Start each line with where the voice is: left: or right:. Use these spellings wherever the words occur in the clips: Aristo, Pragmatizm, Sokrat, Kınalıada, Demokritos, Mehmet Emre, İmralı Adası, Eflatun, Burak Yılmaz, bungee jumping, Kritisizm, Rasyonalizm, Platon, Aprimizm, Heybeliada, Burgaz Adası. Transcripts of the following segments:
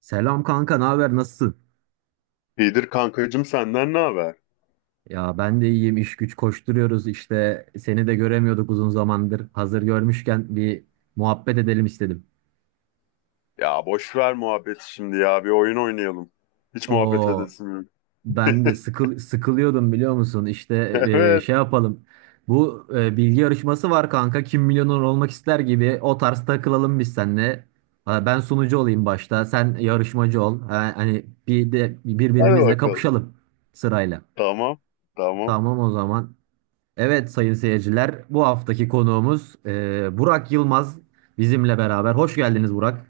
right: Selam kanka, ne haber? Nasılsın?
left: İyidir kankacığım senden ne haber?
right: Ya ben de iyiyim. İş güç koşturuyoruz işte. Seni de göremiyorduk uzun zamandır. Hazır görmüşken bir muhabbet edelim istedim.
left: Ya boş ver muhabbeti şimdi ya bir oyun oynayalım. Hiç muhabbet
right: O
left: edesim yok.
right: ben de sıkılıyordum biliyor musun? İşte
left: Evet,
right: şey yapalım. Bu bilgi yarışması var kanka. Kim milyoner olmak ister gibi o tarz takılalım biz seninle. Ha, ben sunucu olayım başta. Sen yarışmacı ol. Ha, hani bir de
left: hadi
right: birbirimizle
left: bakalım.
right: kapışalım sırayla.
left: Tamam tamam.
right: Tamam o zaman. Evet sayın seyirciler, bu haftaki konuğumuz Burak Yılmaz bizimle beraber. Hoş geldiniz Burak.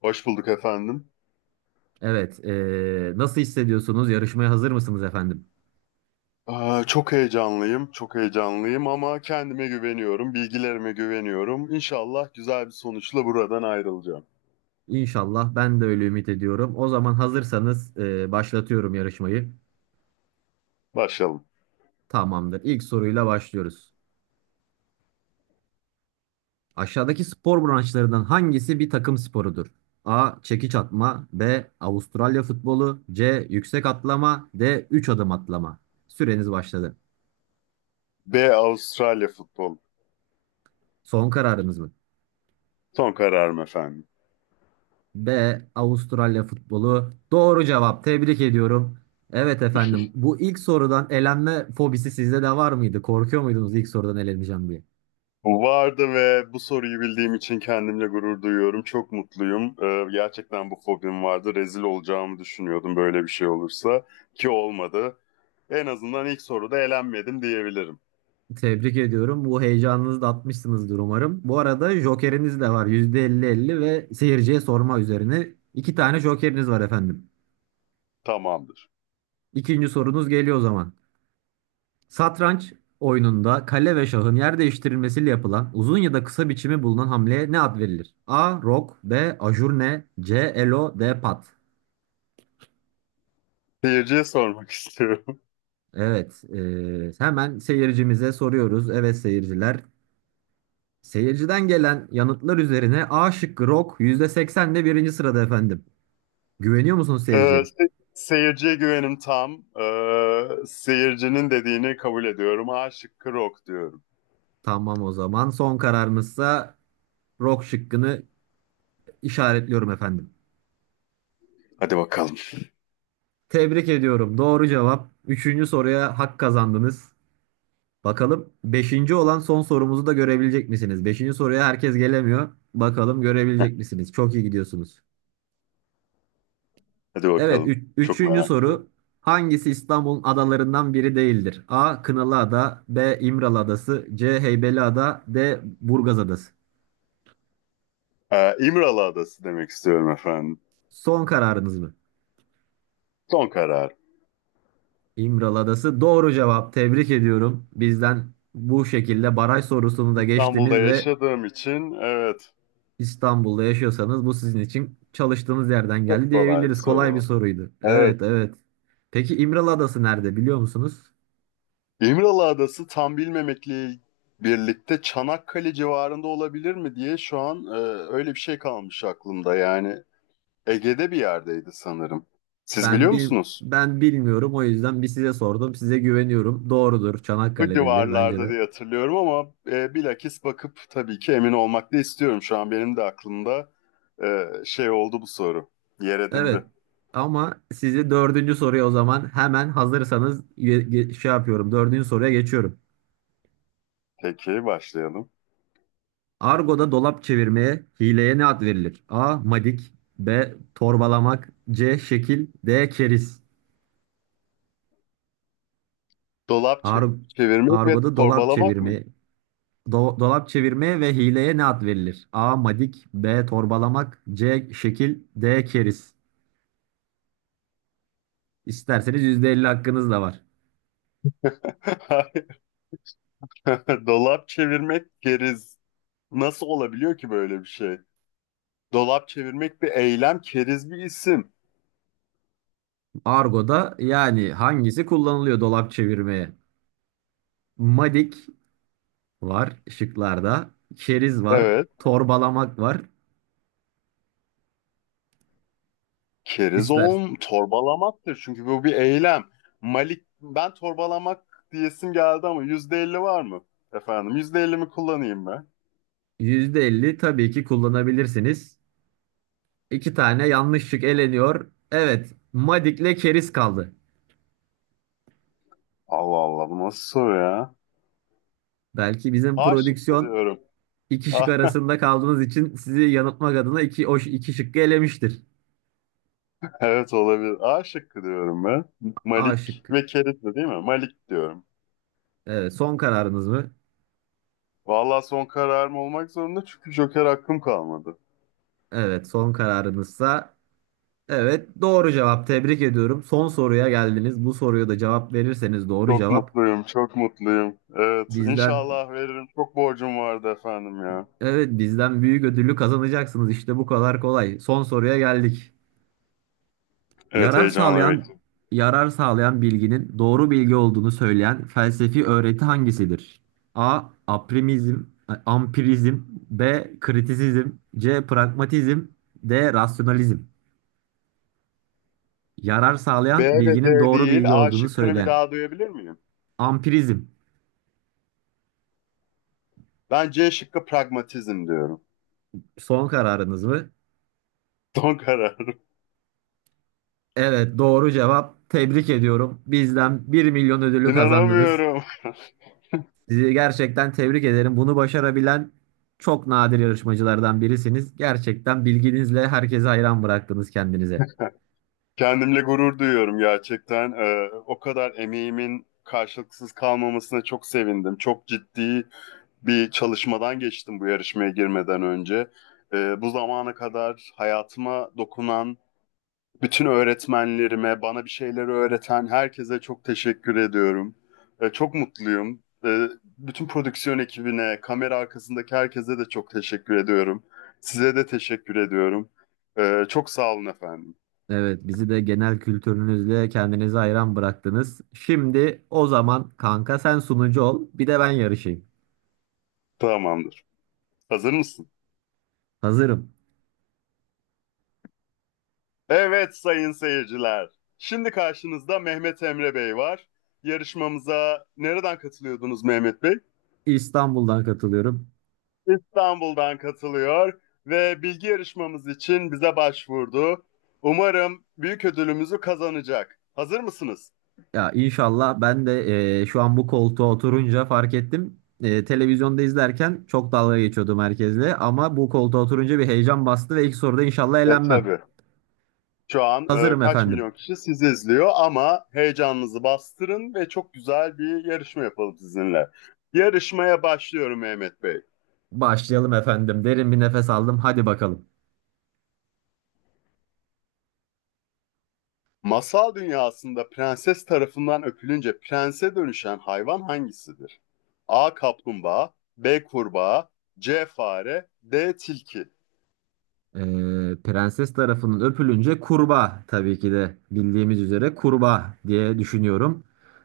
left: Hoş bulduk efendim.
right: Evet, nasıl hissediyorsunuz? Yarışmaya hazır mısınız efendim?
left: Aa, çok heyecanlıyım çok heyecanlıyım ama kendime güveniyorum, bilgilerime güveniyorum. İnşallah güzel bir sonuçla buradan ayrılacağım.
right: İnşallah ben de öyle ümit ediyorum. O zaman hazırsanız başlatıyorum yarışmayı.
left: Başlayalım.
right: Tamamdır. İlk soruyla başlıyoruz. Aşağıdaki spor branşlarından hangisi bir takım sporudur? A. Çekiç atma, B. Avustralya futbolu, C. Yüksek atlama, D. Üç adım atlama. Süreniz başladı.
left: B Avustralya futbol.
right: Son kararınız mı?
left: Son kararım efendim.
right: B. Avustralya futbolu. Doğru cevap. Tebrik ediyorum. Evet efendim. Bu ilk sorudan elenme fobisi sizde de var mıydı? Korkuyor muydunuz ilk sorudan eleneceğim diye?
left: Vardı ve bu soruyu bildiğim için kendimle gurur duyuyorum. Çok mutluyum. Gerçekten bu fobim vardı. Rezil olacağımı düşünüyordum böyle bir şey olursa, ki olmadı. En azından ilk soruda elenmedim diyebilirim.
right: Tebrik ediyorum. Bu heyecanınızı da atmışsınızdır umarım. Bu arada jokeriniz de var. %50 %50 ve seyirciye sorma üzerine. İki tane jokeriniz var efendim.
left: Tamamdır.
right: İkinci sorunuz geliyor o zaman. Satranç oyununda kale ve şahın yer değiştirilmesiyle yapılan uzun ya da kısa biçimi bulunan hamleye ne ad verilir? A. Rok, B. Ajurne, C. Elo, D. Pat.
left: Seyirciye sormak istiyorum.
right: Evet, hemen seyircimize soruyoruz. Evet seyirciler. Seyirciden gelen yanıtlar üzerine A şıkkı Rok %80 de birinci sırada efendim. Güveniyor musunuz
left: Ee,
right: seyirciye?
left: seyirciye güvenim tam. Seyircinin dediğini kabul ediyorum. A şıkkı rock diyorum.
right: Tamam o zaman son kararınızsa Rok şıkkını işaretliyorum efendim.
left: Hadi bakalım.
right: Tebrik ediyorum. Doğru cevap. Üçüncü soruya hak kazandınız. Bakalım beşinci olan son sorumuzu da görebilecek misiniz? Beşinci soruya herkes gelemiyor. Bakalım görebilecek misiniz? Çok iyi gidiyorsunuz.
left: Hadi
right: Evet,
left: bakalım. Çok
right: üçüncü
left: merak ediyorum.
right: soru. Hangisi İstanbul'un adalarından biri değildir? A. Kınalıada, B. İmralı Adası, C. Heybeliada, D. Burgaz Adası.
left: İmralı Adası demek istiyorum efendim.
right: Son kararınız mı?
left: Son karar.
right: İmralı Adası doğru cevap. Tebrik ediyorum. Bizden bu şekilde baraj sorusunu da
left: İstanbul'da
right: geçtiniz ve
left: yaşadığım için evet,
right: İstanbul'da yaşıyorsanız bu sizin için çalıştığınız yerden geldi
left: çok kolay bir
right: diyebiliriz.
left: soru
right: Kolay bir
left: oldu.
right: soruydu.
left: Evet.
right: Evet, evet. Peki İmralı Adası nerede biliyor musunuz?
left: İmralı Adası tam bilmemekle birlikte Çanakkale civarında olabilir mi diye şu an öyle bir şey kalmış aklımda. Yani Ege'de bir yerdeydi sanırım. Siz
right: Ben
left: biliyor
right: bil
left: musunuz?
right: ben bilmiyorum o yüzden bir size sordum. Size güveniyorum. Doğrudur.
left: Bu
right: Çanakkale'dedir bence
left: civarlarda
right: de.
left: diye hatırlıyorum ama bilakis bakıp tabii ki emin olmak da istiyorum. Şu an benim de aklımda şey oldu bu soru. Yer edindi.
right: Evet. Ama sizi dördüncü soruya o zaman hemen hazırsanız şey yapıyorum. Dördüncü soruya geçiyorum.
left: Peki başlayalım.
right: Argo'da dolap çevirmeye, hileye ne ad verilir? A. Madik, B. Torbalamak, C. Şekil, D. Keriz.
left: Dolap
right: Ar
left: çevirmek ve
right: Argo'da dolap
left: torbalamak mıydı?
right: çevirme, dolap çevirmeye ve hileye ne ad verilir? A. Madik, B. Torbalamak, C. Şekil, D. Keriz. İsterseniz %50 hakkınız da var.
left: Dolap çevirmek keriz. Nasıl olabiliyor ki böyle bir şey? Dolap çevirmek bir eylem, keriz bir isim.
right: Argo'da yani hangisi kullanılıyor dolap çevirmeye? Madik var şıklarda, keriz var,
left: Evet.
right: torbalamak var.
left: Keriz
right: İster
left: oğlum torbalamaktır. Çünkü bu bir eylem. Malik ben torbalamak diyesim geldi ama %50 var mı? Efendim yüzde elli mi kullanayım ben?
right: %50 tabii ki kullanabilirsiniz. İki tane yanlış şık eleniyor. Evet, Madik'le keriz kaldı.
left: Allah Allah bu nasıl soru ya?
right: Belki bizim
left: A şıkkı
right: prodüksiyon
left: diyorum.
right: İki şık
left: A-
right: arasında kaldığınız için sizi yanıltmak adına iki şıkkı elemiştir.
left: Evet olabilir. A şıkkı diyorum ben.
right: A
left: Malik
right: şıkkı.
left: ve Keriz de değil mi? Malik diyorum.
right: Evet, son kararınız mı?
left: Vallahi son kararım olmak zorunda çünkü Joker hakkım kalmadı.
right: Evet, son kararınızsa evet doğru cevap. Tebrik ediyorum. Son soruya geldiniz. Bu soruya da cevap verirseniz doğru
left: Çok
right: cevap
left: mutluyum, çok mutluyum. Evet,
right: bizden
left: inşallah veririm. Çok borcum vardı efendim ya.
right: evet bizden büyük ödülü kazanacaksınız. İşte bu kadar kolay. Son soruya geldik.
left: Evet,
right: Yarar
left: heyecanla
right: sağlayan
left: bekliyorum.
right: yarar sağlayan bilginin doğru bilgi olduğunu söyleyen felsefi öğreti hangisidir? A. Aprimizm, ampirizm, B. Kritisizm, C. Pragmatizm, D. Rasyonalizm. Yarar
left: B
right: sağlayan
left: ve
right: bilginin
left: D
right: doğru
left: değil,
right: bilgi
left: A
right: olduğunu
left: şıkkını bir
right: söyleyen.
left: daha duyabilir miyim?
right: Ampirizm.
left: Ben C şıkkı pragmatizm diyorum.
right: Son kararınız mı?
left: Son kararım.
right: Evet, doğru cevap. Tebrik ediyorum. Bizden 1.000.000 ödülü kazandınız.
left: İnanamıyorum.
right: Sizi gerçekten tebrik ederim. Bunu başarabilen çok nadir yarışmacılardan birisiniz. Gerçekten bilginizle herkese hayran bıraktınız kendinize.
left: Kendimle gurur duyuyorum gerçekten. O kadar emeğimin karşılıksız kalmamasına çok sevindim. Çok ciddi bir çalışmadan geçtim bu yarışmaya girmeden önce. Bu zamana kadar hayatıma dokunan bütün öğretmenlerime, bana bir şeyleri öğreten herkese çok teşekkür ediyorum. Çok mutluyum. Bütün prodüksiyon ekibine, kamera arkasındaki herkese de çok teşekkür ediyorum. Size de teşekkür ediyorum. Çok sağ olun efendim.
right: Evet, bizi de genel kültürünüzle kendinize hayran bıraktınız. Şimdi o zaman kanka sen sunucu ol, bir de ben yarışayım.
left: Tamamdır. Hazır mısın?
right: Hazırım.
left: Evet, sayın seyirciler. Şimdi karşınızda Mehmet Emre Bey var. Yarışmamıza nereden katılıyordunuz, Mehmet Bey?
right: İstanbul'dan katılıyorum.
left: İstanbul'dan katılıyor ve bilgi yarışmamız için bize başvurdu. Umarım büyük ödülümüzü kazanacak. Hazır mısınız?
right: Ya inşallah ben de şu an bu koltuğa oturunca fark ettim. Televizyonda izlerken çok dalga geçiyordum herkesle ama bu koltuğa oturunca bir heyecan bastı ve ilk soruda inşallah
left: E
right: elenmem.
left: tabii. Şu an
right: Hazırım
left: kaç
right: efendim.
left: milyon kişi sizi izliyor ama heyecanınızı bastırın ve çok güzel bir yarışma yapalım sizinle. Yarışmaya başlıyorum Mehmet Bey.
right: Başlayalım efendim. Derin bir nefes aldım. Hadi bakalım.
left: Masal dünyasında prenses tarafından öpülünce prense dönüşen hayvan hangisidir? A. Kaplumbağa B. Kurbağa C. Fare D. Tilki.
right: Ee, prenses tarafının öpülünce kurbağa tabii ki de bildiğimiz üzere kurbağa diye düşünüyorum.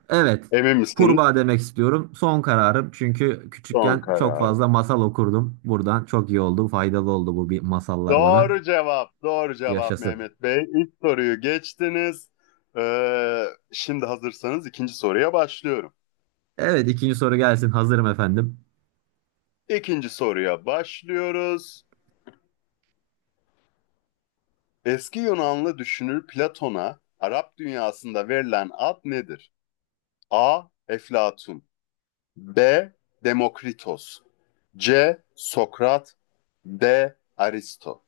right: Evet,
left: Emin misiniz?
right: kurbağa demek istiyorum. Son kararım çünkü
left: Son
right: küçükken çok
left: kararı.
right: fazla masal okurdum. Buradan çok iyi oldu, faydalı oldu bu bir masallar bana.
left: Doğru cevap. Doğru cevap
right: Yaşasın.
left: Mehmet Bey. İlk soruyu geçtiniz. Ee, şimdi hazırsanız ikinci soruya başlıyorum.
right: Evet, ikinci soru gelsin. Hazırım efendim.
left: İkinci soruya başlıyoruz. Eski Yunanlı düşünür Platon'a Arap dünyasında verilen ad nedir? A. Eflatun B. Demokritos C. Sokrat D. Aristo.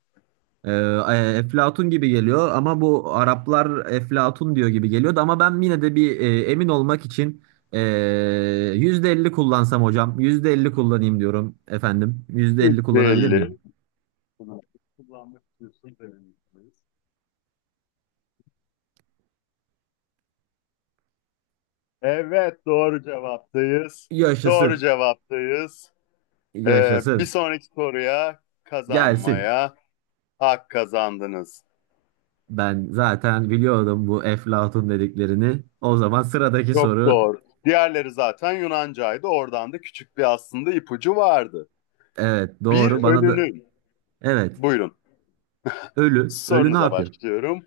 right: Ee, Eflatun gibi geliyor ama bu Araplar Eflatun diyor gibi geliyordu ama ben yine de bir emin olmak için e, %50 kullansam hocam %50 kullanayım diyorum efendim %50 kullanabilir miyim?
left: 150 kullanmak istiyorsunuz. Evet, doğru cevaptayız. Doğru
right: Yaşasın,
left: cevaptayız. Bir
right: yaşasın.
left: sonraki soruya
right: Gelsin.
left: kazanmaya hak kazandınız.
right: Ben zaten biliyordum bu Eflatun dediklerini. O zaman sıradaki
left: Çok
right: soru.
left: doğru. Diğerleri zaten Yunancaydı. Oradan da küçük bir aslında ipucu vardı.
right: Evet
left: Bir
right: doğru. Bana da
left: ölünün,
right: evet.
left: buyurun
right: Ölü ne
left: sorunuza
right: yapıyor?
left: başlıyorum.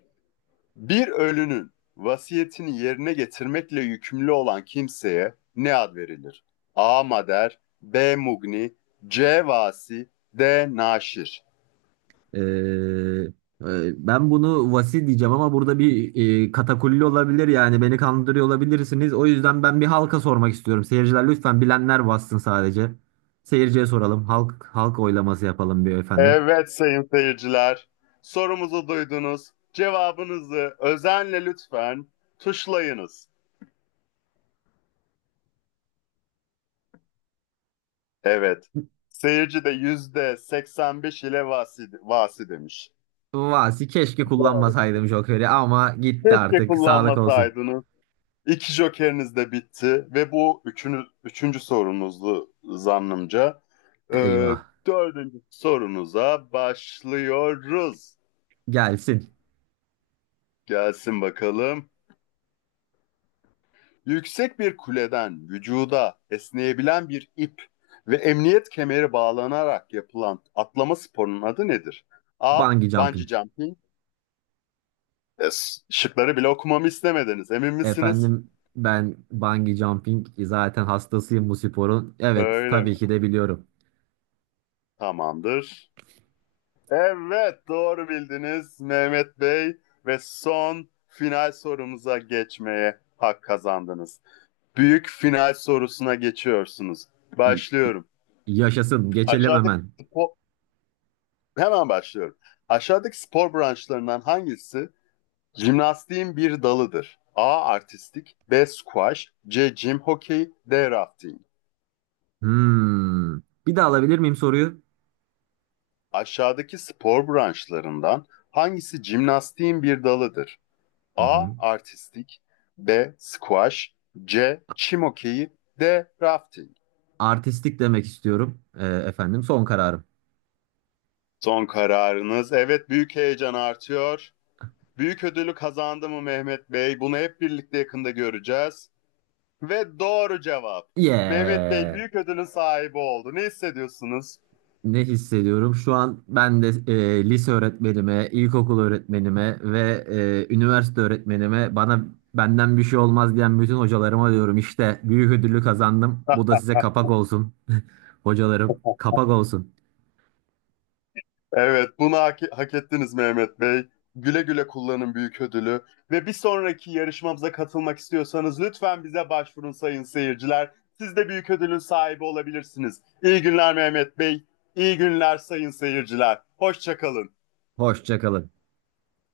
left: Bir ölünün vasiyetini yerine getirmekle yükümlü olan kimseye ne ad verilir? A. Mader, B. Mugni, C. Vasi, D. Naşir.
right: Ee, Ben bunu vasi diyeceğim ama burada bir katakulli olabilir yani beni kandırıyor olabilirsiniz. O yüzden ben bir halka sormak istiyorum. Seyirciler lütfen bilenler bassın sadece. Seyirciye soralım. Halk oylaması yapalım bir efendim.
left: Evet, sayın seyirciler. Sorumuzu duydunuz. Cevabınızı özenle lütfen tuşlayınız. Evet. Seyirci de %85 ile vasi, vasi demiş.
right: Vasi keşke
left: Doğru
right: kullanmasaydım
left: bildim.
right: Joker'i ama gitti
left: Keşke
right: artık. Sağlık olsun.
left: kullanmasaydınız. İki jokeriniz de bitti ve bu üçüncü sorunuzdu zannımca. Ee,
right: Eyvah.
left: dördüncü sorunuza başlıyoruz.
right: Gelsin.
left: Gelsin bakalım. Yüksek bir kuleden vücuda esneyebilen bir ip ve emniyet kemeri bağlanarak yapılan atlama sporunun adı nedir? A.
right: Bungee jumping.
left: Bungee jumping. Şıkları bile okumamı istemediniz. Emin misiniz?
right: Efendim ben bungee jumping zaten hastasıyım bu sporun. Evet
left: Öyle
right: tabii
left: mi?
right: ki de biliyorum.
left: Tamamdır. Evet, doğru bildiniz Mehmet Bey ve son final sorumuza geçmeye hak kazandınız. Büyük final sorusuna geçiyorsunuz. Başlıyorum.
right: Yaşasın. Geçelim
left: Aşağıdaki
right: hemen.
left: Hemen başlıyorum. Aşağıdaki spor branşlarından hangisi jimnastiğin bir dalıdır? A. Artistik B. Squash C. Jim Hockey D. Rafting.
right: Hmm. Bir daha alabilir miyim soruyu?
left: Aşağıdaki spor branşlarından hangisi jimnastiğin bir dalıdır?
right: Hı
left: A.
right: hı.
left: Artistik B. Squash C. Çim hokeyi D. Rafting.
right: Artistik demek istiyorum. Efendim son kararım.
left: Son kararınız. Evet, büyük heyecan artıyor. Büyük ödülü kazandı mı Mehmet Bey? Bunu hep birlikte yakında göreceğiz. Ve doğru cevap. Mehmet Bey
right: Yeah.
left: büyük ödülün sahibi oldu. Ne hissediyorsunuz?
right: Ne hissediyorum? Şu an ben de lise öğretmenime, ilkokul öğretmenime ve üniversite öğretmenime, bana benden bir şey olmaz diyen bütün hocalarıma diyorum işte büyük ödülü kazandım. Bu da size kapak olsun. Hocalarım kapak olsun.
left: Evet, bunu hak ettiniz Mehmet Bey. Güle güle kullanın büyük ödülü. Ve bir sonraki yarışmamıza katılmak istiyorsanız lütfen bize başvurun sayın seyirciler. Siz de büyük ödülün sahibi olabilirsiniz. İyi günler Mehmet Bey. İyi günler sayın seyirciler. Hoşçakalın.
right: Hoşça kalın.